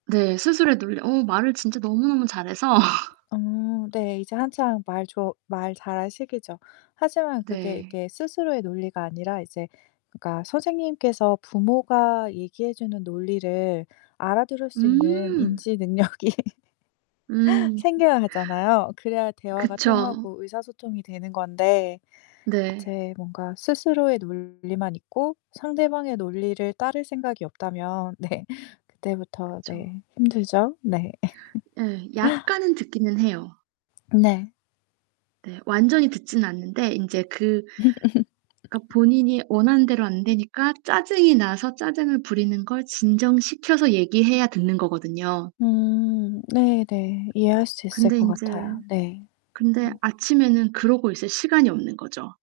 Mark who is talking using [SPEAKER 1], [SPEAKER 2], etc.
[SPEAKER 1] 네. 스스로에 놀려 어 말을 진짜 너무너무 잘해서
[SPEAKER 2] 어. 네. 이제 한창 말 좋 말 잘할 시기죠. 하지만 그게
[SPEAKER 1] 네.
[SPEAKER 2] 이게 스스로의 논리가 아니라 이제 그러니까 선생님께서 부모가 얘기해 주는 논리를 알아들을 수 있는
[SPEAKER 1] 음.
[SPEAKER 2] 인지 능력이
[SPEAKER 1] 음. 음.
[SPEAKER 2] 생겨야 하잖아요. 그래야 대화가
[SPEAKER 1] 그쵸.
[SPEAKER 2] 통하고 의사소통이 되는 건데
[SPEAKER 1] 네.
[SPEAKER 2] 제 뭔가 스스로의 논리만 있고 상대방의 논리를 따를 생각이 없다면 네. 그때부터
[SPEAKER 1] 그쵸.
[SPEAKER 2] 네 힘들죠? 네.
[SPEAKER 1] 예. 약간은 듣기는 해요.
[SPEAKER 2] 네.
[SPEAKER 1] 네. 완전히 듣진 않는데 인제 그 그러니까 본인이 원하는 대로 안 되니까 짜증이 나서 짜증을 부리는 걸 진정시켜서 얘기해야 듣는 거거든요.
[SPEAKER 2] 음. 네 네. 이해할 수 있을
[SPEAKER 1] 근데
[SPEAKER 2] 것
[SPEAKER 1] 인제
[SPEAKER 2] 같아요. 네.
[SPEAKER 1] 근데
[SPEAKER 2] 음.
[SPEAKER 1] 아침에는 그러고 있을 시간이 없는 거죠.